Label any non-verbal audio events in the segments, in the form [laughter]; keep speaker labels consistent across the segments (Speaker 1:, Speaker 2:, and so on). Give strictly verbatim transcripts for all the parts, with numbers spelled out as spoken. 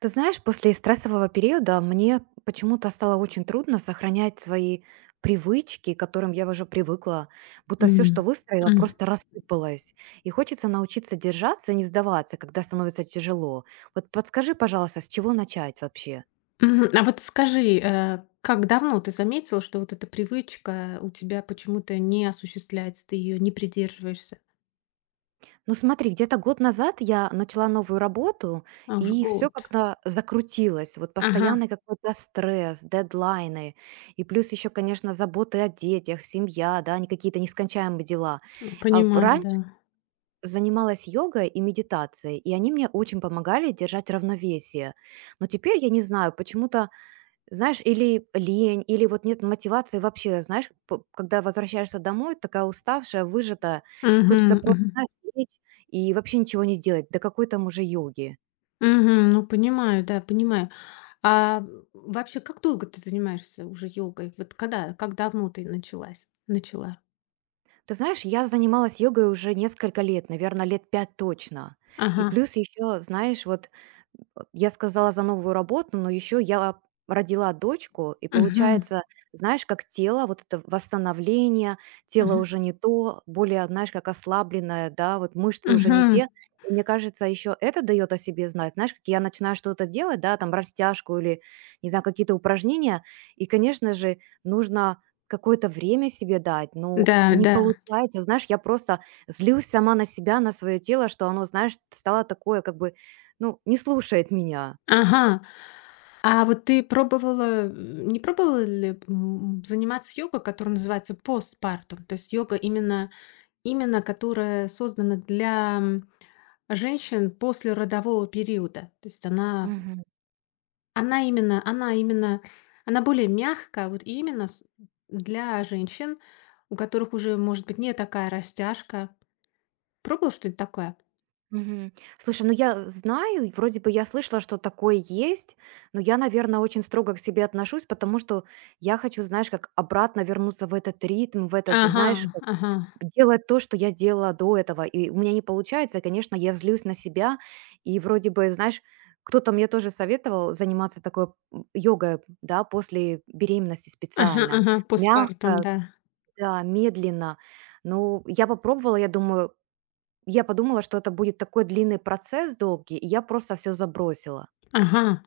Speaker 1: Ты знаешь, после стрессового периода мне почему-то стало очень трудно сохранять свои привычки, к которым я уже привыкла, будто все, что
Speaker 2: М,
Speaker 1: выстроила,
Speaker 2: м.
Speaker 1: просто рассыпалось. И хочется научиться держаться и не сдаваться, когда становится тяжело. Вот подскажи, пожалуйста, с чего начать вообще?
Speaker 2: Мгм. А вот скажи, э, как давно ты заметила, что вот эта привычка у тебя почему-то не осуществляется, ты ее не придерживаешься?
Speaker 1: Ну смотри, где-то год назад я начала новую работу,
Speaker 2: А, уже
Speaker 1: и все
Speaker 2: год.
Speaker 1: как-то закрутилось. Вот
Speaker 2: Ага,
Speaker 1: постоянный какой-то стресс, дедлайны, и плюс еще, конечно, заботы о детях, семья, да, они какие-то нескончаемые дела.
Speaker 2: ну,
Speaker 1: А в
Speaker 2: понимаю,
Speaker 1: раньше
Speaker 2: да.
Speaker 1: занималась йогой и медитацией, и они мне очень помогали держать равновесие. Но теперь я не знаю, почему-то, знаешь, или лень, или вот нет мотивации вообще, знаешь, п- когда возвращаешься домой, такая уставшая, выжатая,
Speaker 2: Мгм,
Speaker 1: хочется
Speaker 2: мгм.
Speaker 1: просто, знаешь, лечь и вообще ничего не делать, до какой там уже йоги.
Speaker 2: Мгм, ну, понимаю, да, понимаю. А вообще, как долго ты занимаешься уже йогой? Вот когда, как давно ты началась, начала?
Speaker 1: Ты знаешь, я занималась йогой уже несколько лет, наверное, лет пять точно. И
Speaker 2: Ага.
Speaker 1: плюс еще, знаешь, вот э, я сказала за новую работу, но еще я родила дочку, и
Speaker 2: Мгм,
Speaker 1: получается, знаешь, как тело, вот это восстановление, тело
Speaker 2: мгм,
Speaker 1: уже не то, более, знаешь, как ослабленное, да, вот мышцы уже не
Speaker 2: мгм.
Speaker 1: те. И мне кажется, еще это дает о себе знать. Знаешь, как я начинаю что-то делать, да, там растяжку или, не знаю, какие-то упражнения, и, конечно же, нужно какое-то время себе дать, но
Speaker 2: Да,
Speaker 1: не
Speaker 2: да.
Speaker 1: получается. Знаешь, я просто злюсь сама на себя, на свое тело, что оно, знаешь, стало такое, как бы, ну, не слушает меня.
Speaker 2: Ага. А вот ты пробовала, м, не пробовала ли, м, заниматься йогой, которая называется постпартум? То есть йога именно, именно которая создана для м, женщин после родового периода. То есть она,
Speaker 1: Мгм.
Speaker 2: она именно, она именно, она более мягкая, вот именно с- для женщин, у которых уже, может быть, не такая растяжка. Пробовал что-нибудь такое?
Speaker 1: Мгм. Слушай, ну я знаю, и вроде бы я слышала, что такое есть, но я, наверное, очень строго к себе отношусь, потому что я хочу, знаешь, как обратно вернуться в этот ритм, в этот,
Speaker 2: Ага,
Speaker 1: знаешь,
Speaker 2: ага,
Speaker 1: делать то, что я делала до этого, и у меня не получается, конечно, я злюсь на себя, и вроде бы, знаешь, кто-то мне тоже советовал заниматься такой м, йогой, да, после беременности
Speaker 2: ага,
Speaker 1: специально.
Speaker 2: ага, постпартум,
Speaker 1: Мягко,
Speaker 2: да.
Speaker 1: да, медленно. Ну, я попробовала, я думаю, я подумала, что это будет такой длинный процесс долгий, и я просто все забросила.
Speaker 2: Ага.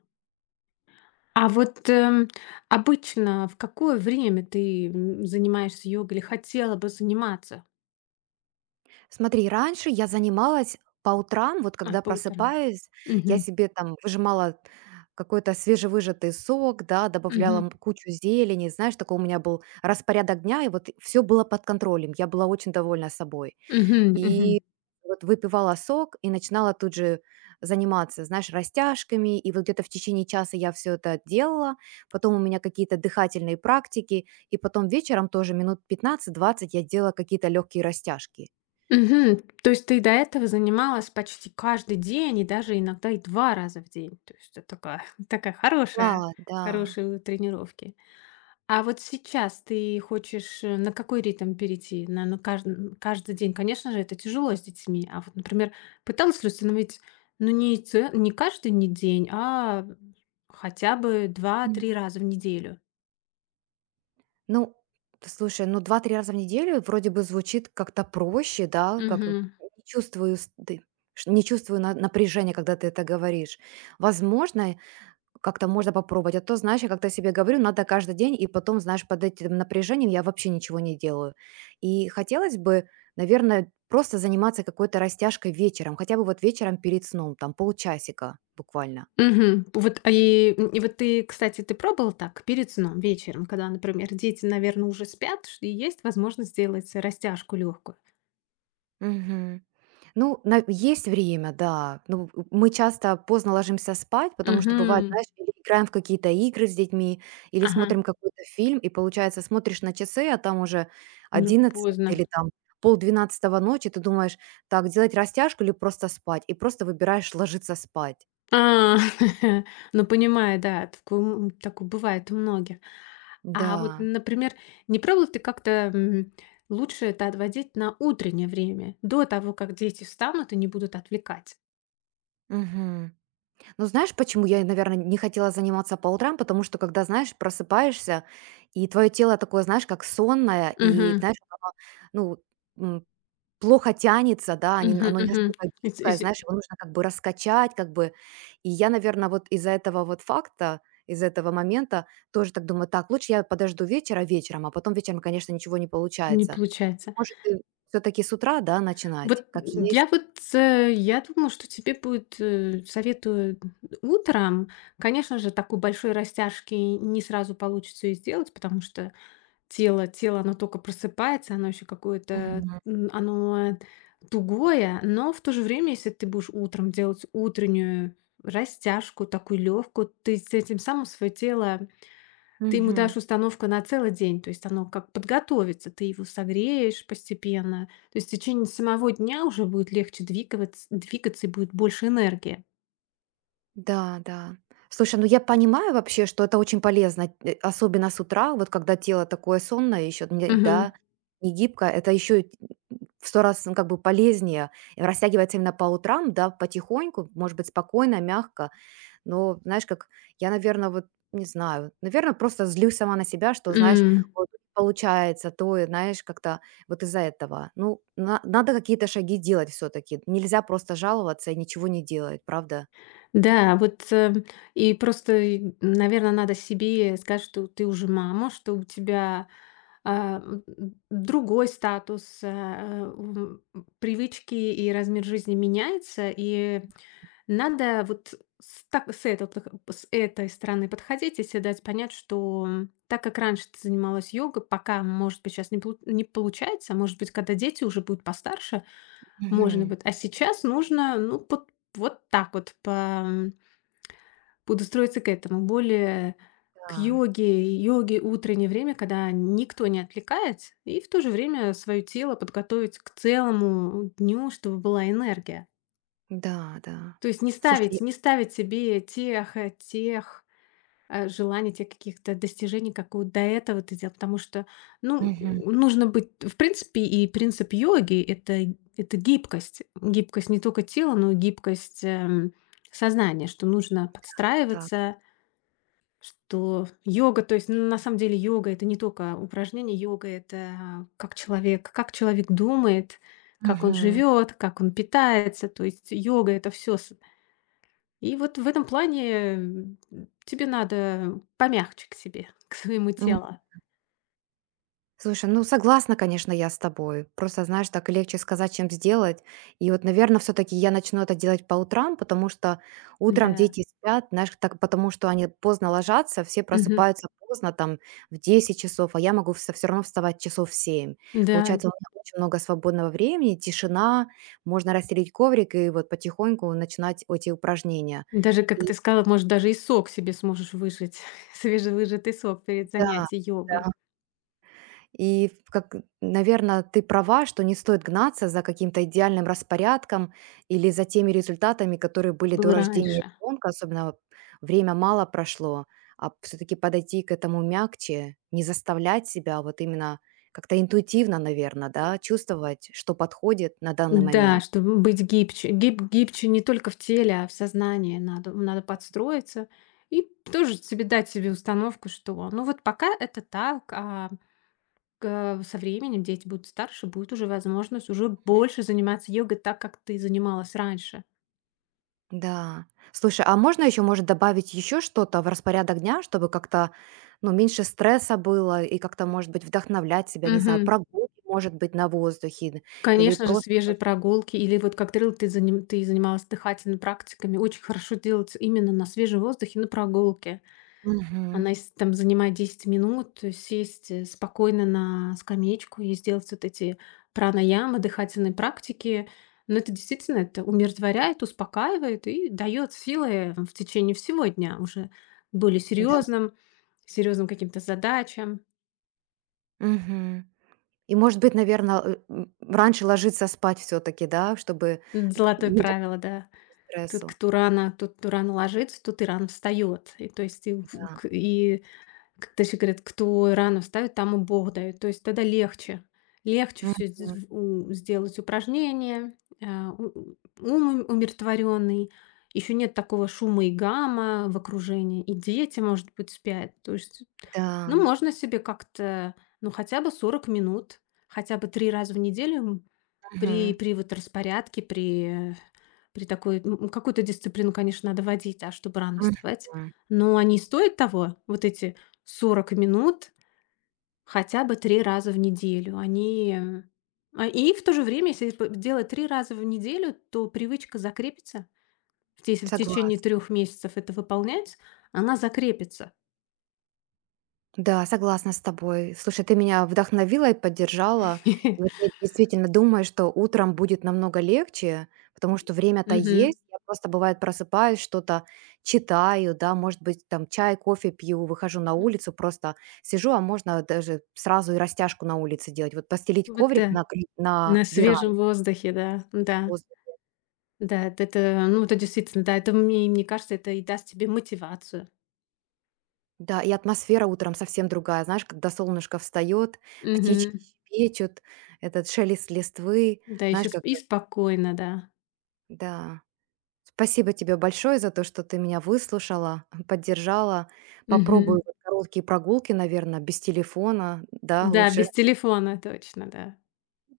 Speaker 2: А вот, эм, обычно в какое время ты, м, занимаешься йогой или хотела бы заниматься?
Speaker 1: Смотри, раньше я занималась по утрам, вот
Speaker 2: А,
Speaker 1: когда
Speaker 2: по утрам.
Speaker 1: просыпаюсь, я
Speaker 2: Мгм.
Speaker 1: себе там выжимала какой-то свежевыжатый сок, да, добавляла
Speaker 2: Мгм.
Speaker 1: м- кучу зелени, знаешь, такой у меня был распорядок дня, и вот все было под контролем, я была очень довольна собой.
Speaker 2: Мгм. Мгм.
Speaker 1: И вот выпивала сок и начинала тут же заниматься, знаешь, растяжками, и вот где-то в течение часа я все это делала, потом у меня какие-то дыхательные практики, и потом вечером тоже минут пятнадцать-двадцать я делала какие-то легкие растяжки.
Speaker 2: Мгм. То есть ты до этого занималась почти каждый день и даже иногда и два раза в день. То есть это такая [laughs] такая
Speaker 1: Да,
Speaker 2: хорошая
Speaker 1: да.
Speaker 2: хорошие тренировки. А вот сейчас ты хочешь, э, на какой ритм перейти? На, на кажд- н- каждый день? Конечно же, это тяжело с детьми. А вот, например, пыталась ли установить, ну, не, ц- не каждый не день, а хотя бы
Speaker 1: М.
Speaker 2: два-три раза в неделю?
Speaker 1: Ну, т слушай, ну два-три раза в неделю вроде бы звучит как-то проще, да, как и
Speaker 2: Мгм.
Speaker 1: не чувствую сты ш не чувствую на напряжения, когда ты это говоришь. Возможно, как-то можно попробовать, а то, знаешь, я как-то себе говорю: "Надо каждый день", и потом, знаешь, под этим напряжением я вообще ничего не делаю. И хотелось бы, наверное, просто заниматься какой-то растяжкой вечером, хотя бы вот вечером перед сном, там полчасика буквально.
Speaker 2: Мгм. Вот, а и, и вот ты, кстати, ты пробовал так перед сном, вечером, когда, например, дети, наверное, уже спят, ш- и есть возможность сделать растяжку легкую.
Speaker 1: Мгм. Ну, на есть время, да. Ну, мы часто поздно ложимся спать, потому что бывает,
Speaker 2: Угу.
Speaker 1: знаешь, или играем в какие-то игры с детьми, или
Speaker 2: Ага.
Speaker 1: смотрим какой-то фильм, и получается, смотришь на часы, а там уже
Speaker 2: Уже
Speaker 1: одиннадцать
Speaker 2: поздно.
Speaker 1: или там пол двенадцатого ночи. Ты думаешь: "Так, делать растяжку или просто спать?" И просто выбираешь ложиться спать.
Speaker 2: А, [laughs] ну, понимаю, да, такое, м, такое бывает у многих. А вот,
Speaker 1: Да.
Speaker 2: например, не пробовал ты как-то м, лучше это отводить на утреннее время, до того, как дети встанут и не будут отвлекать?
Speaker 1: Мгм. Ну, знаешь, почему я, наверное, не хотела заниматься по утрам? Потому что, когда, знаешь, просыпаешься, и твое тело такое, знаешь, как сонное, и,
Speaker 2: Мгм.
Speaker 1: знаешь, оно, ну, м, плохо тянется, да, они-
Speaker 2: Мгм.
Speaker 1: оно не
Speaker 2: Мгм.
Speaker 1: настолько
Speaker 2: Ис-
Speaker 1: гибкое,
Speaker 2: ис-
Speaker 1: знаешь, его нужно как бы раскачать, как бы. И я, наверное, вот из-за этого вот факта, из этого момента тоже так думаю, так, лучше я подожду вечера вечером, а потом вечером, конечно, ничего не
Speaker 2: Не
Speaker 1: получается.
Speaker 2: получается.
Speaker 1: Может, все-таки с утра, да, начинать,
Speaker 2: Вот
Speaker 1: как
Speaker 2: я
Speaker 1: есть.
Speaker 2: вот, э, я думаю, что тебе будет, э, советую утром. Конечно же, такой большой растяжки не сразу получится и сделать, потому что Тело тело, оно только просыпается, оно еще какое-то,
Speaker 1: Мгм.
Speaker 2: м, оно тугое, но в то же время, если ты будешь утром делать утреннюю растяжку, такую легкую, ты с этим самым свое тело ты ему
Speaker 1: Мгм.
Speaker 2: дашь установку на целый день, то есть оно как подготовится, ты его согреешь постепенно. То есть в течение самого дня уже будет легче двигаться двигаться и будет больше энергии.
Speaker 1: Да, да. Слушай, ну я понимаю вообще, что это очень полезно, э, особенно с утра, вот когда тело такое сонное, еще
Speaker 2: Мгм.
Speaker 1: да, не гибкое, это еще в сто раз, ну, как бы полезнее. И растягивается именно по утрам, да, потихоньку, может быть, спокойно, мягко, но знаешь, как я, наверное, вот не знаю, наверное, просто злюсь сама на себя, что, знаешь,
Speaker 2: М.
Speaker 1: вот получается, то, и, знаешь, как-то вот из-за этого. Ну, на- надо какие-то шаги делать все-таки. Нельзя просто жаловаться и ничего не делать, правда?
Speaker 2: Да, вот, э, и просто, наверное, надо себе сказать, что ты уже мама, что у тебя, а, м, м, другой статус, а, м, привычки и размер жизни меняется, и надо вот с так с этого пох с этой стороны подходить и се дать понять, что, м, так как раньше ты занималась йогой, пока, может быть, сейчас не полу не получается, может быть, когда дети уже будут постарше, можно
Speaker 1: Мгм.
Speaker 2: будет, а сейчас нужно, ну, пот вот так вот по Буду строиться к этому, более к
Speaker 1: Да.
Speaker 2: йоге, йоге утреннее время, когда никто не отвлекает, и в то же время свое тело подготовить к целому дню, чтобы была энергия.
Speaker 1: Да, да.
Speaker 2: То есть не
Speaker 1: Слушай,
Speaker 2: ставить,
Speaker 1: я.
Speaker 2: не ставить себе тех, э, тех э, желаний, тех каких-то достижений, как вот до этого ты делал, потому что, ну,
Speaker 1: Мгм.
Speaker 2: нужно быть, в принципе, и принцип йоги– это, это, гибкость. Гибкость не только тела, но и гибкость эм, сознания, что нужно
Speaker 1: Да.
Speaker 2: подстраиваться, что йога, то есть, ну, на самом деле, йога- это не только упражнение, йога- это как человек как человек думает, как он
Speaker 1: Мгм.
Speaker 2: живет, как он питается. То есть йога- это все. И вот в этом плане, м, тебе надо помягче к себе, [laughs] к своему
Speaker 1: М.
Speaker 2: телу.
Speaker 1: Слушай, ну согласна, конечно, я с тобой. Просто, знаешь, так легче сказать, чем сделать. И вот, наверное, все-таки я начну это делать по утрам, потому что утром
Speaker 2: Да.
Speaker 1: дети спят, знаешь, так, потому что они поздно ложатся, все
Speaker 2: Мгм.
Speaker 1: просыпаются поздно, там, в десять часов, а я могу все равно вставать часов в семь.
Speaker 2: Да.
Speaker 1: Получается, у меня очень много свободного времени, тишина, можно расстелить коврик и вот потихоньку начинать эти упражнения.
Speaker 2: Даже, как
Speaker 1: И
Speaker 2: ты сказала, может, даже и сок себе сможешь выжать, [laughs] свежевыжатый сок перед
Speaker 1: да,
Speaker 2: занятием йогой.
Speaker 1: да. И, в как, наверно, ты права, что не стоит гнаться за каким-то идеальным распорядком или за теми результатами, которые были до
Speaker 2: Был
Speaker 1: рождения
Speaker 2: раньше.
Speaker 1: ребенка, особенно вот время мало прошло, а все-таки подойти к этому мягче, не заставлять себя, а вот именно как-то интуитивно, наверное, да, чувствовать, что подходит на данный
Speaker 2: Да,
Speaker 1: момент.
Speaker 2: чтобы быть гибче. Гиб гибче не только в теле, а в сознании надо. Надо подстроиться и тоже себе дать себе установку, что ну вот пока это так, а к со временем дети будут старше, будет уже возможность уже больше заниматься йогой так, как ты занималась раньше.
Speaker 1: Да. Слушай, а можно еще, может, добавить еще что-то в распорядок дня, чтобы как-то, ну, меньше стресса было и как-то, может быть, вдохновлять себя, не знаю,
Speaker 2: Мгм.
Speaker 1: прогулки, может быть, на воздухе или
Speaker 2: Конечно же,
Speaker 1: просто.
Speaker 2: свежие прогулки или вот как ты говорила, ты заним ты занималась дыхательными практиками. Очень хорошо делать именно на свежем воздухе, на прогулке.
Speaker 1: Мгм.
Speaker 2: Она если там занимает десять минут, то есть сесть, э, спокойно на скамеечку и сделать вот эти пранаямы, дыхательные практики. Но это действительно это умиротворяет, успокаивает и дает силы в течение всего дня уже к более
Speaker 1: Да.
Speaker 2: серьезным, серьезным каким-то задачам.
Speaker 1: Мгм. И, может быть, наверное, раньше ложиться спать все-таки, да, чтобы
Speaker 2: Золотое
Speaker 1: не давать
Speaker 2: правило, да. Тут
Speaker 1: стрессу.
Speaker 2: кто рано, тут кто рано ложится, тут и рано встает. И то есть и, в-
Speaker 1: Да.
Speaker 2: к- и Как даже говорят: "Кто рано встаёт, тому Бог дает". То есть тогда легче легче все
Speaker 1: Мгм.
Speaker 2: сделать упражнения, а, у ум умиротворенный, еще нет такого шума и гамма в окружении, и дети, может быть, спят. То есть,
Speaker 1: Да.
Speaker 2: ну, можно себе как-то, ну, хотя бы сорок минут, хотя бы три раза в неделю, м, при
Speaker 1: Мгм.
Speaker 2: при вот распорядке, при при такой, ну, м, какую-то дисциплину, конечно, надо вводить, да, чтобы рано вставать.
Speaker 1: Мгм.
Speaker 2: Но они стоят того, вот эти сорок минут хотя бы три раза в неделю. Они, э, а, и в то же время, если п делать три раза в неделю, то привычка закрепится. В те если в течение
Speaker 1: Согласна.
Speaker 2: трех месяцев это выполнять, она закрепится.
Speaker 1: Да, согласна с тобой. Слушай, ты меня вдохновила и поддержала. И вот я
Speaker 2: [laughs]
Speaker 1: действительно думаю, что утром будет намного легче, потому что время-то
Speaker 2: Мгм.
Speaker 1: есть. Я просто, бывает, просыпаюсь, что-то читаю, да, может быть, там чай, кофе пью, выхожу на
Speaker 2: Мгм.
Speaker 1: улицу, просто сижу, а можно даже сразу и растяжку на улице делать. Вот постелить
Speaker 2: Вот
Speaker 1: коврик
Speaker 2: да.
Speaker 1: на, кри-
Speaker 2: На
Speaker 1: на веранде.
Speaker 2: свежем воздухе, да, да,
Speaker 1: Возле.
Speaker 2: да, это, это, ну, это действительно, да, это мне мне кажется, это и даст тебе мотивацию.
Speaker 1: Да, и атмосфера утром совсем другая. Знаешь, когда солнышко встает, птички щебечут, этот шелест листвы,
Speaker 2: Да,
Speaker 1: знаешь,
Speaker 2: еще
Speaker 1: как...
Speaker 2: и
Speaker 1: э,
Speaker 2: спокойно, да.
Speaker 1: Да. Спасибо тебе большое за то, что ты меня выслушала, [laughs] поддержала.
Speaker 2: Мгм.
Speaker 1: Попробую вот короткие прогулки, наверное, без телефона, да,
Speaker 2: Да,
Speaker 1: лучше,
Speaker 2: без телефона, точно, да.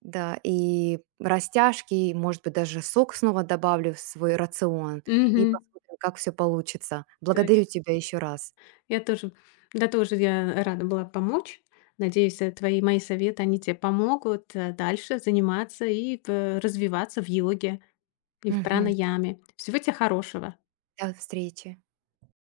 Speaker 1: да, и растяжки, и, может быть, даже сок снова добавлю в свой рацион и
Speaker 2: Мгм.
Speaker 1: посмотрим, как все получится. Благодарю
Speaker 2: Точно.
Speaker 1: тебя еще раз.
Speaker 2: Я тоже да, тоже я рада была помочь. Надеюсь, э, твои мои советы, они тебе помогут, э, дальше заниматься и п развиваться в йоге и в
Speaker 1: Мгм.
Speaker 2: пранаяме. Всего тебе хорошего.
Speaker 1: До встречи.